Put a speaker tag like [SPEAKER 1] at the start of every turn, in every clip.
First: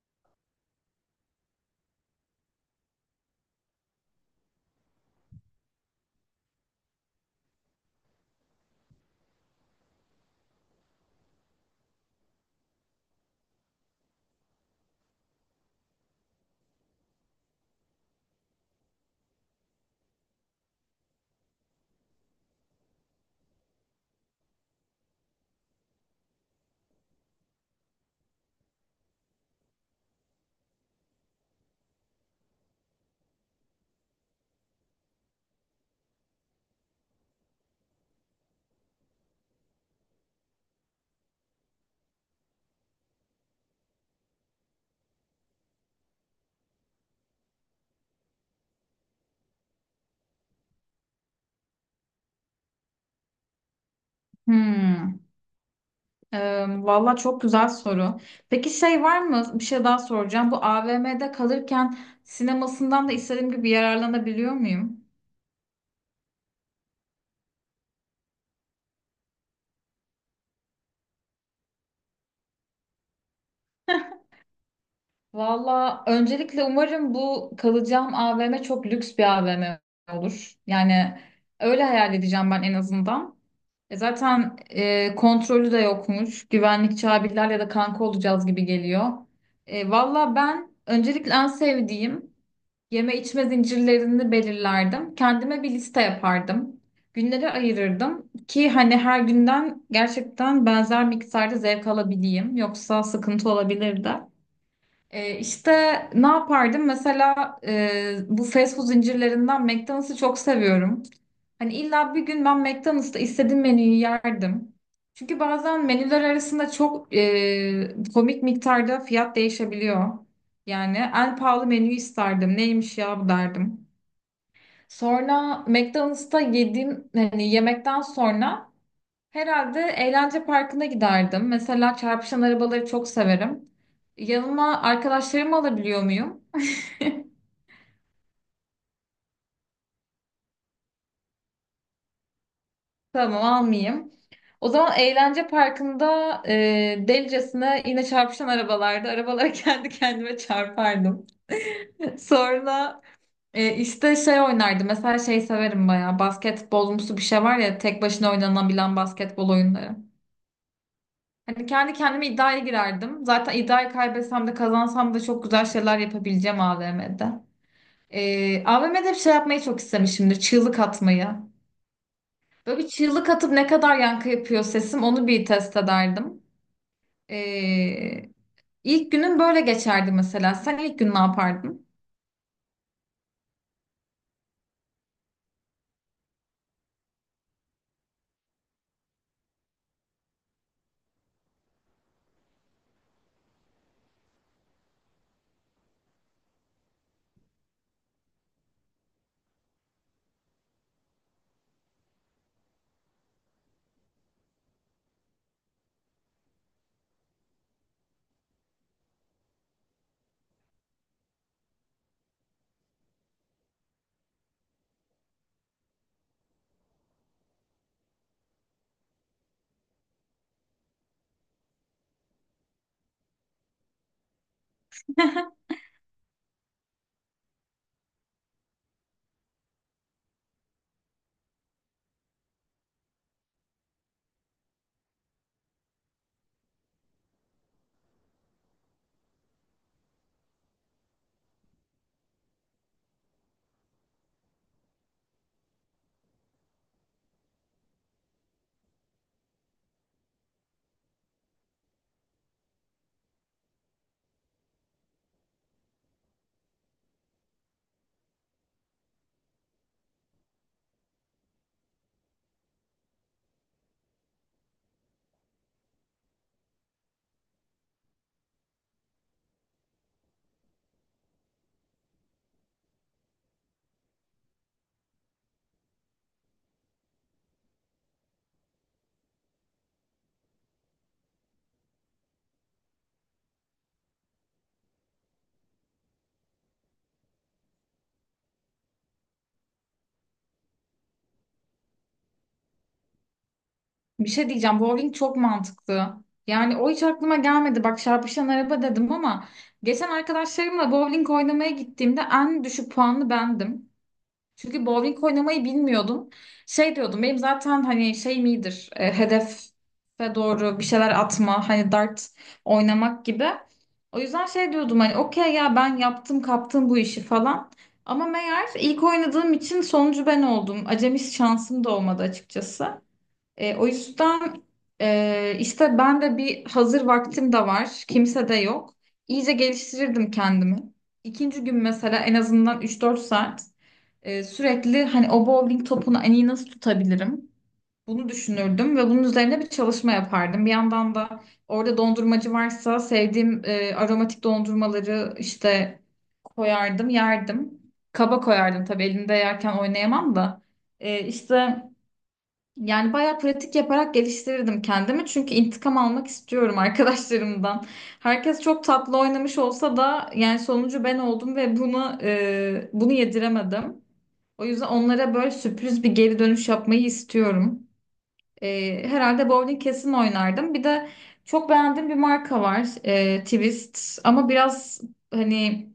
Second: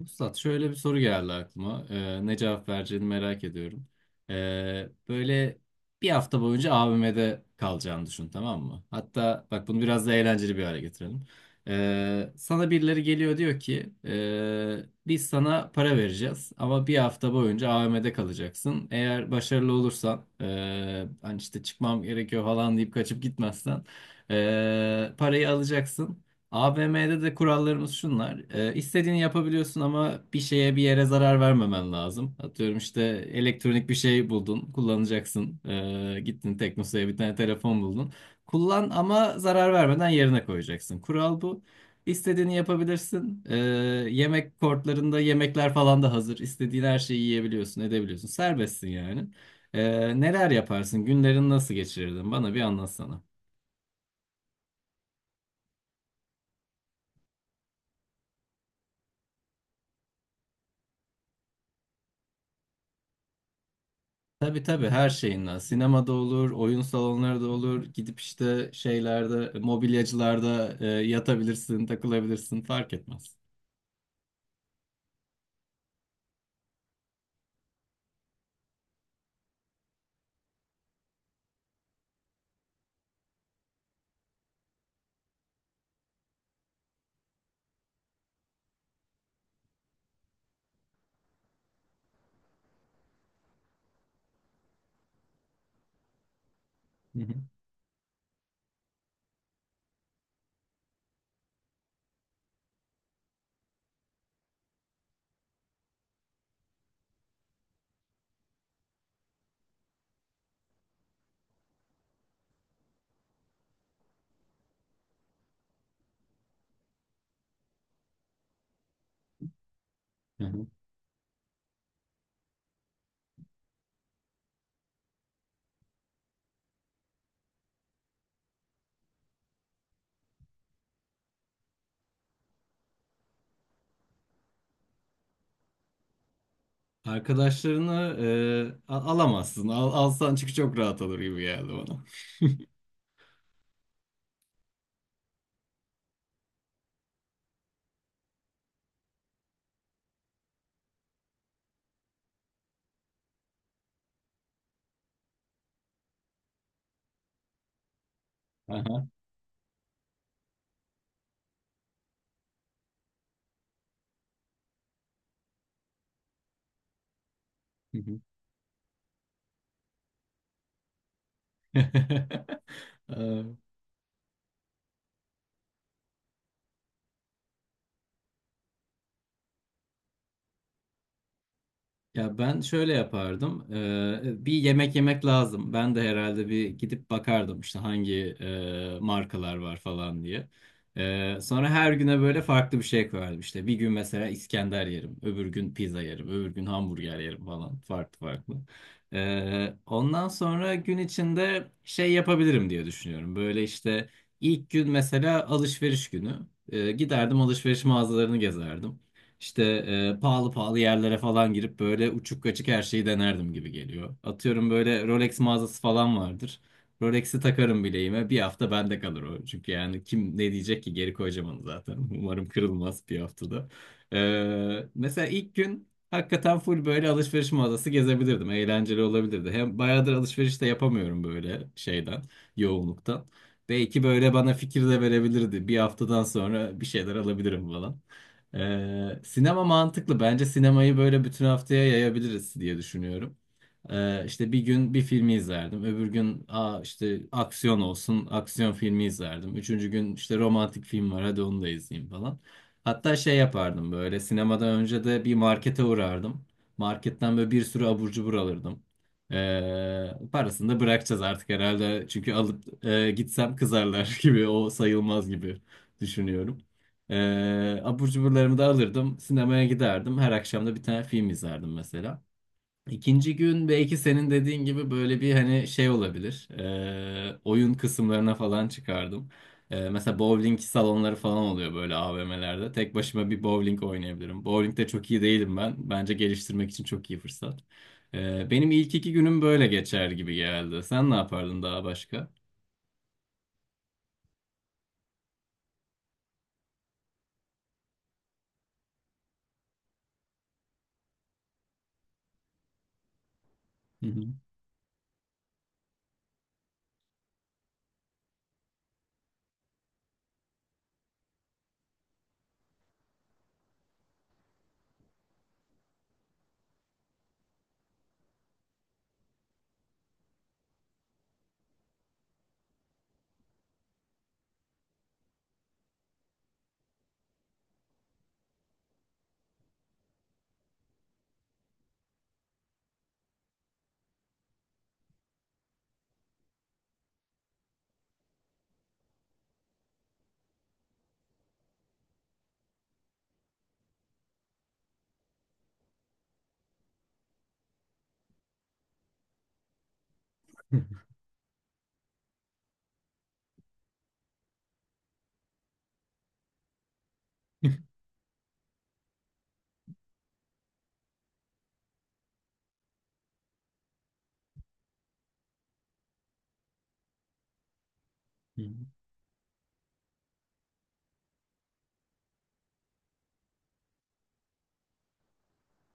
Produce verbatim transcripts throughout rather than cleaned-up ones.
[SPEAKER 1] Üstad şöyle bir soru geldi aklıma. Ee, ne cevap vereceğini merak ediyorum. Ee, böyle bir hafta boyunca A V M'de kalacağını düşün, tamam mı? Hatta bak, bunu biraz da eğlenceli bir hale getirelim. Ee, sana birileri geliyor, diyor ki "Ee, biz sana para vereceğiz ama bir hafta boyunca A V M'de kalacaksın. Eğer başarılı olursan ee, hani işte çıkmam gerekiyor falan deyip kaçıp gitmezsen ee, parayı alacaksın. A V M'de de kurallarımız şunlar. Ee, istediğini yapabiliyorsun ama bir şeye, bir yere zarar vermemen lazım. Atıyorum, işte elektronik bir şey buldun, kullanacaksın. Ee, gittin Teknosa'ya, bir tane telefon buldun. Kullan ama zarar vermeden yerine koyacaksın. Kural bu. İstediğini yapabilirsin. Ee, yemek kortlarında yemekler falan da hazır. İstediğin her şeyi yiyebiliyorsun, edebiliyorsun. Serbestsin yani. Ee, neler yaparsın? Günlerini nasıl geçirirdin? Bana bir anlatsana.
[SPEAKER 2] Hmm, e, Valla çok güzel soru. Peki şey var mı? Bir şey daha soracağım. Bu a v m'de kalırken sinemasından da istediğim gibi yararlanabiliyor
[SPEAKER 1] Tabii tabii,
[SPEAKER 2] muyum?
[SPEAKER 1] her şeyinden. Sinemada olur, oyun salonları da olur. Gidip işte şeylerde, mobilyacılarda e, yatabilirsin, takılabilirsin, fark etmez.
[SPEAKER 2] Valla öncelikle umarım bu kalacağım a v m çok lüks bir a v m olur. Yani öyle hayal edeceğim ben en azından. E zaten e, kontrolü de yokmuş. Güvenlikçi abilerle de kanka olacağız gibi geliyor. E, valla ben öncelikle en sevdiğim yeme içme zincirlerini belirlerdim. Kendime bir liste yapardım.
[SPEAKER 1] Hı hı.
[SPEAKER 2] Günleri ayırırdım ki hani her günden gerçekten benzer miktarda zevk alabileyim. Yoksa sıkıntı olabilirdi. Ee, işte ne yapardım? Mesela e, bu fast food zincirlerinden McDonald's'ı çok seviyorum. Hani illa bir gün ben McDonald's'ta istediğim menüyü yerdim. Çünkü bazen menüler arasında çok e, komik miktarda fiyat değişebiliyor.
[SPEAKER 1] Hı hı.
[SPEAKER 2] Yani en pahalı menüyü isterdim. Neymiş ya bu derdim. Sonra McDonald's'ta yediğim hani yemekten sonra herhalde eğlence parkına giderdim. Mesela çarpışan arabaları çok severim. Yanıma arkadaşlarımı alabiliyor muyum?
[SPEAKER 1] Arkadaşlarını e, a- alamazsın. Al, alsan çünkü çok rahat olur gibi geldi bana.
[SPEAKER 2] Tamam almayayım. O zaman eğlence parkında e, delicesine yine çarpışan arabalarda arabalara kendi kendime çarpardım. Sonra e, işte şey oynardım. Mesela şey severim bayağı. Basketbolumsu bir şey var ya tek başına oynanabilen
[SPEAKER 1] Aha.
[SPEAKER 2] basketbol oyunları. Hani kendi kendime iddiaya girerdim. Zaten iddiayı kaybetsem de kazansam da çok güzel şeyler yapabileceğim a v m'de.
[SPEAKER 1] Hı
[SPEAKER 2] E, a v m'de bir şey yapmayı çok istemişimdir. Çığlık atmayı. Böyle bir çığlık
[SPEAKER 1] hı.
[SPEAKER 2] atıp ne kadar yankı yapıyor sesim onu bir test ederdim. Ee, ilk günün böyle geçerdi mesela. Sen ilk gün ne yapardın?
[SPEAKER 1] Ya ben şöyle yapardım. Ee, bir yemek yemek lazım. Ben de herhalde bir gidip bakardım işte hangi e, markalar var falan diye. Ee, sonra her güne böyle farklı bir şey koyardım. İşte bir gün mesela İskender yerim, öbür gün pizza yerim, öbür gün hamburger yerim falan, farklı farklı. Ee, ondan sonra gün içinde şey yapabilirim diye düşünüyorum. Böyle işte ilk gün mesela alışveriş günü. Ee, giderdim, alışveriş mağazalarını gezerdim. İşte e, pahalı pahalı yerlere falan girip böyle uçuk kaçık her şeyi denerdim gibi geliyor. Atıyorum, böyle Rolex mağazası falan vardır. Rolex'i takarım bileğime. Bir hafta bende kalır o. Çünkü yani kim ne diyecek ki, geri koyacağım onu zaten. Umarım kırılmaz bir haftada. E, mesela ilk gün hakikaten full böyle alışveriş mağazası gezebilirdim. Eğlenceli olabilirdi. Hem bayağıdır alışveriş de yapamıyorum böyle şeyden, yoğunluktan. Belki böyle bana fikir de verebilirdi. Bir haftadan sonra bir şeyler alabilirim falan. Ee, sinema mantıklı. Bence sinemayı böyle bütün haftaya yayabiliriz diye düşünüyorum. Ee, işte bir gün bir filmi izlerdim. Öbür gün aa işte aksiyon olsun, aksiyon filmi izlerdim. Üçüncü gün işte romantik film var, hadi onu da izleyeyim falan. Hatta şey yapardım, böyle sinemadan önce de bir markete uğrardım. Marketten böyle bir sürü abur cubur alırdım. Ee, parasını da bırakacağız artık herhalde. Çünkü alıp e, gitsem kızarlar gibi, o sayılmaz gibi düşünüyorum. Ee, abur cuburlarımı da alırdım. Sinemaya giderdim. Her akşam da bir tane film izlerdim mesela. İkinci gün belki senin dediğin gibi böyle bir hani şey olabilir. Ee, oyun kısımlarına falan çıkardım. Ee, mesela bowling salonları falan oluyor böyle A V M'lerde. Tek başıma bir bowling oynayabilirim. Bowling'de çok iyi değilim ben. Bence geliştirmek için çok iyi fırsat. Ee, benim ilk iki günüm böyle geçer gibi geldi. Sen ne yapardın daha başka?
[SPEAKER 2] Bir şey diyeceğim. Bowling çok mantıklı. Yani o hiç aklıma gelmedi. Bak çarpışan araba dedim ama geçen arkadaşlarımla bowling oynamaya gittiğimde en düşük puanlı bendim.
[SPEAKER 1] Hı hı.
[SPEAKER 2] Çünkü bowling oynamayı bilmiyordum. Şey diyordum benim zaten hani şeyim iyidir. e, hedefe doğru bir şeyler atma hani dart oynamak gibi. O yüzden şey diyordum hani okey ya ben yaptım kaptım bu işi falan. Ama meğer ilk oynadığım için sonucu ben oldum. Acemi şansım da olmadı açıkçası. E, o yüzden e, işte ben de bir hazır vaktim de var. Kimse de yok. İyice geliştirirdim kendimi. İkinci gün mesela en azından üç dört saat e, sürekli hani o bowling topunu en iyi nasıl tutabilirim? Bunu düşünürdüm ve bunun üzerine bir çalışma yapardım. Bir yandan da orada dondurmacı varsa sevdiğim e, aromatik dondurmaları işte koyardım, yerdim. Kaba koyardım tabii elimde yerken oynayamam da. E, işte yani bayağı pratik yaparak geliştirirdim kendimi. Çünkü intikam almak istiyorum
[SPEAKER 1] Hı
[SPEAKER 2] arkadaşlarımdan. Herkes çok tatlı oynamış olsa da yani sonucu ben oldum ve bunu e, bunu yediremedim. O yüzden onlara böyle sürpriz bir geri dönüş yapmayı istiyorum.
[SPEAKER 1] hı.
[SPEAKER 2] Ee, herhalde bowling kesin oynardım. Bir de çok beğendiğim bir marka var. ee, Twist. Ama biraz hani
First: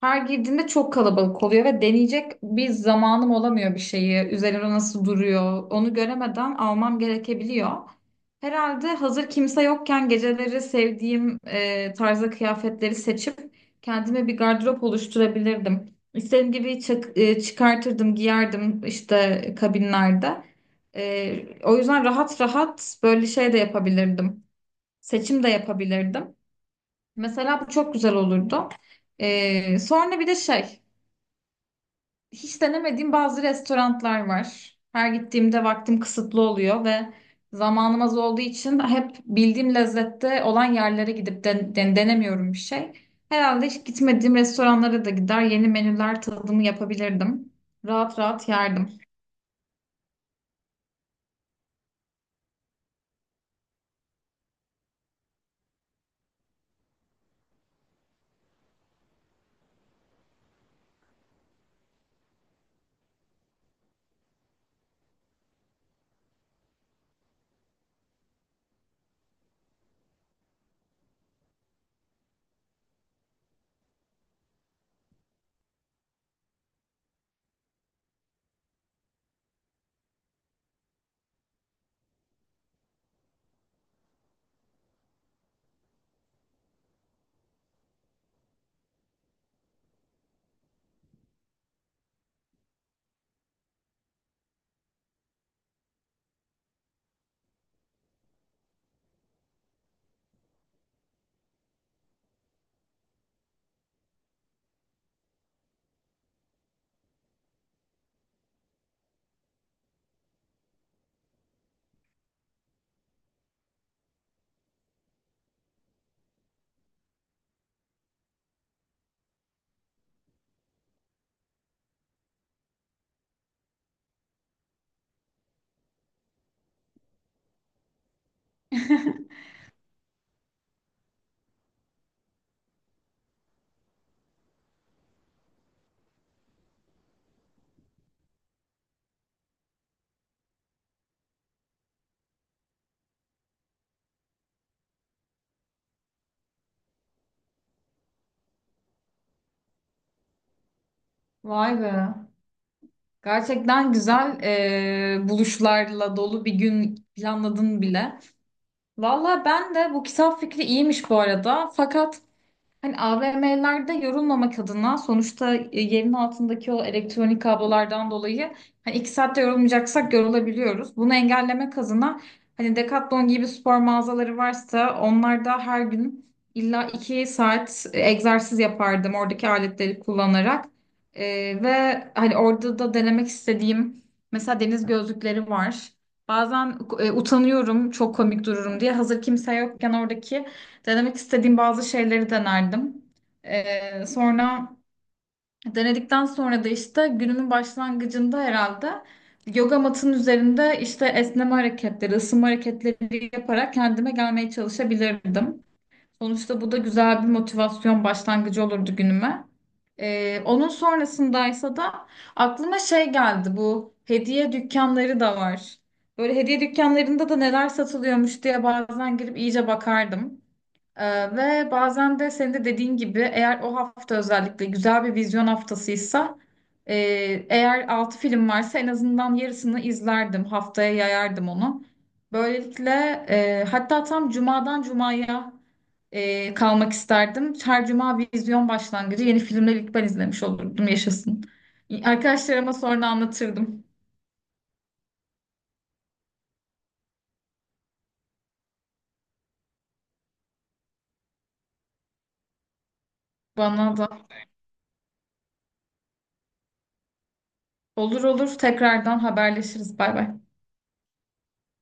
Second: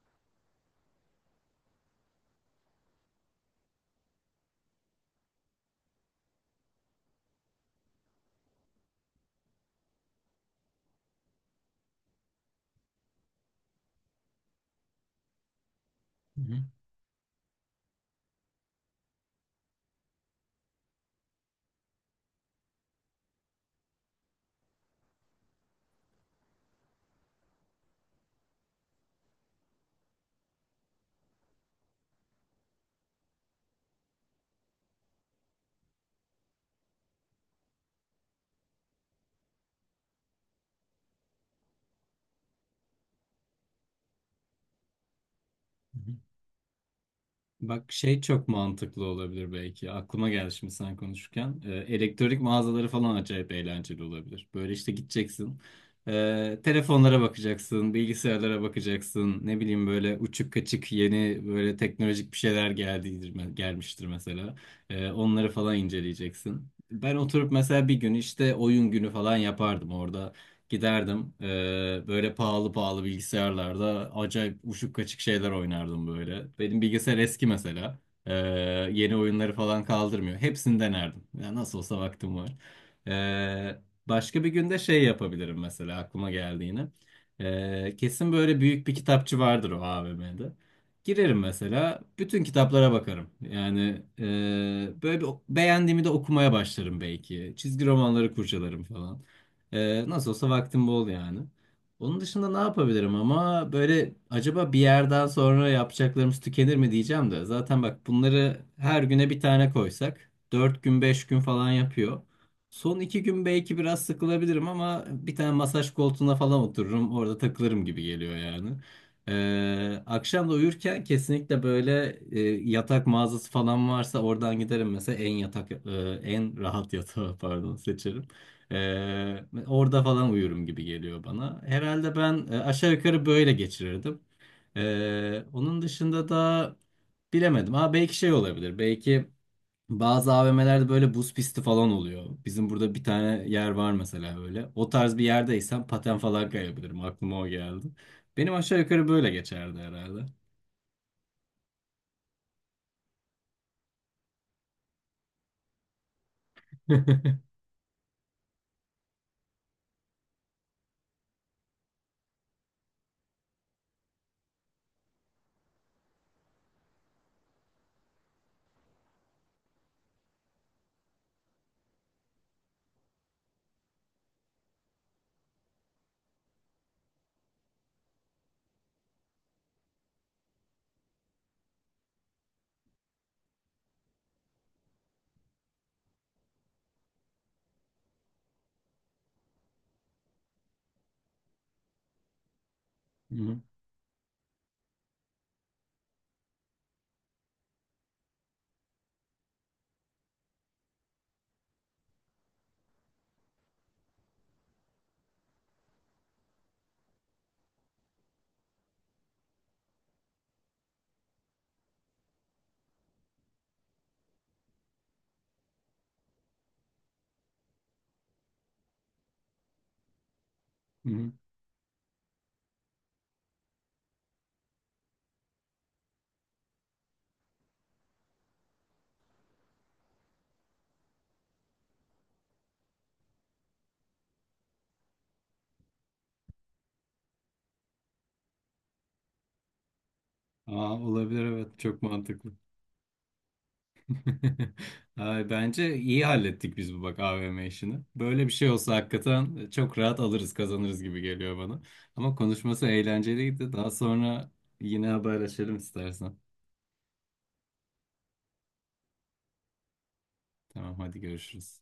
[SPEAKER 2] her girdiğimde çok kalabalık oluyor ve deneyecek bir zamanım olamıyor bir şeyi. Üzerine nasıl duruyor onu göremeden almam gerekebiliyor. Herhalde hazır kimse yokken geceleri sevdiğim e, tarzda kıyafetleri seçip kendime bir gardırop oluşturabilirdim.
[SPEAKER 1] Hı
[SPEAKER 2] İstediğim gibi çak- e, çıkartırdım, giyerdim işte kabinlerde. Ee, o yüzden rahat rahat böyle şey de yapabilirdim. Seçim de yapabilirdim. Mesela bu çok güzel olurdu. Ee, sonra bir de şey, hiç denemediğim bazı restoranlar var. Her gittiğimde vaktim kısıtlı oluyor ve zamanım az olduğu için hep bildiğim lezzette olan yerlere gidip den- den- denemiyorum bir şey. Herhalde hiç gitmediğim restoranlara da gider, yeni
[SPEAKER 1] hı.
[SPEAKER 2] menüler tadımı yapabilirdim.
[SPEAKER 1] Bak
[SPEAKER 2] Rahat
[SPEAKER 1] şey çok
[SPEAKER 2] rahat yerdim.
[SPEAKER 1] mantıklı olabilir belki. Aklıma geldi şimdi sen konuşurken. Ee, elektronik mağazaları falan acayip eğlenceli olabilir. Böyle işte gideceksin. Ee, telefonlara bakacaksın, bilgisayarlara bakacaksın. Ne bileyim, böyle uçuk kaçık yeni böyle teknolojik bir şeyler geldiğidir, gelmiştir mesela. Ee, onları falan inceleyeceksin. Ben oturup mesela bir gün işte oyun günü falan yapardım orada. Giderdim eee, böyle pahalı pahalı bilgisayarlarda acayip uçuk kaçık şeyler oynardım böyle. Benim bilgisayar eski mesela. Eee, Yeni oyunları falan kaldırmıyor. Hepsini denerdim. Ya nasıl olsa vaktim var. Eee, Başka bir günde şey yapabilirim mesela, aklıma geldi yine. Eee, kesin böyle büyük bir kitapçı vardır o A V M'de. Girerim mesela, bütün kitaplara bakarım. Yani eee, böyle bir, beğendiğimi de okumaya başlarım belki. Çizgi romanları kurcalarım falan. Ee, nasıl olsa vaktim bol yani. Onun dışında ne yapabilirim ama böyle, acaba bir yerden sonra yapacaklarımız tükenir mi diyeceğim de. Zaten bak bunları her güne bir tane koysak dört gün beş gün falan yapıyor. Son iki gün belki biraz sıkılabilirim ama bir tane masaj koltuğuna falan otururum, orada takılırım gibi geliyor yani. Ee, akşam da uyurken kesinlikle böyle e, yatak mağazası falan varsa oradan giderim mesela, en yatak e, en rahat yatağı pardon seçerim. Ee, orada falan uyurum gibi geliyor bana. Herhalde ben e, aşağı yukarı böyle geçirirdim. Ee, onun dışında da bilemedim. Ha belki şey olabilir. Belki bazı A V M'lerde böyle buz pisti falan oluyor. Bizim burada bir tane yer var mesela öyle. O tarz bir yerdeysem paten falan kayabilirim. Aklıma o geldi. Benim aşağı yukarı böyle geçerdi herhalde.
[SPEAKER 2] Vay be. Gerçekten güzel e, buluşlarla dolu bir gün planladın bile. Valla ben de bu kitap fikri iyiymiş bu arada. Fakat hani a v m'lerde yorulmamak adına sonuçta e, yerin altındaki o elektronik kablolardan dolayı hani iki saatte yorulmayacaksak yorulabiliyoruz. Bunu engellemek adına hani Decathlon gibi spor mağazaları varsa onlarda her gün illa iki saat e, egzersiz yapardım oradaki aletleri kullanarak. E, Ve hani orada da denemek istediğim mesela deniz gözlükleri var. Bazen e, utanıyorum çok komik dururum diye hazır kimse yokken oradaki denemek istediğim bazı şeyleri denerdim.
[SPEAKER 1] Hı hı,
[SPEAKER 2] Ee, sonra denedikten sonra da işte günümün başlangıcında herhalde yoga matının üzerinde işte esneme hareketleri, ısınma hareketleri yaparak kendime gelmeye çalışabilirdim. Sonuçta bu da güzel bir motivasyon başlangıcı olurdu günüme. Ee, onun sonrasındaysa da aklıma şey geldi bu hediye dükkanları da var. Böyle hediye dükkanlarında da neler satılıyormuş diye bazen girip iyice bakardım.
[SPEAKER 1] hı hı.
[SPEAKER 2] Ee, ve bazen de senin de dediğin gibi eğer o hafta özellikle güzel bir vizyon haftasıysa e, eğer altı film varsa en azından yarısını izlerdim. Haftaya yayardım onu. Böylelikle e, hatta tam cumadan cumaya e, kalmak isterdim. Her cuma vizyon başlangıcı yeni filmleri ilk ben izlemiş olurdum
[SPEAKER 1] Aa, olabilir
[SPEAKER 2] yaşasın.
[SPEAKER 1] evet, çok mantıklı.
[SPEAKER 2] Arkadaşlarıma sonra anlatırdım.
[SPEAKER 1] Ay, bence iyi hallettik biz bu bak A V M işini. Böyle bir şey olsa hakikaten çok rahat alırız, kazanırız gibi geliyor bana. Ama konuşması eğlenceliydi. Daha
[SPEAKER 2] Bana da.
[SPEAKER 1] sonra yine haberleşelim istersen.
[SPEAKER 2] Olur olur tekrardan haberleşiriz. Bay bay.
[SPEAKER 1] Tamam, hadi görüşürüz.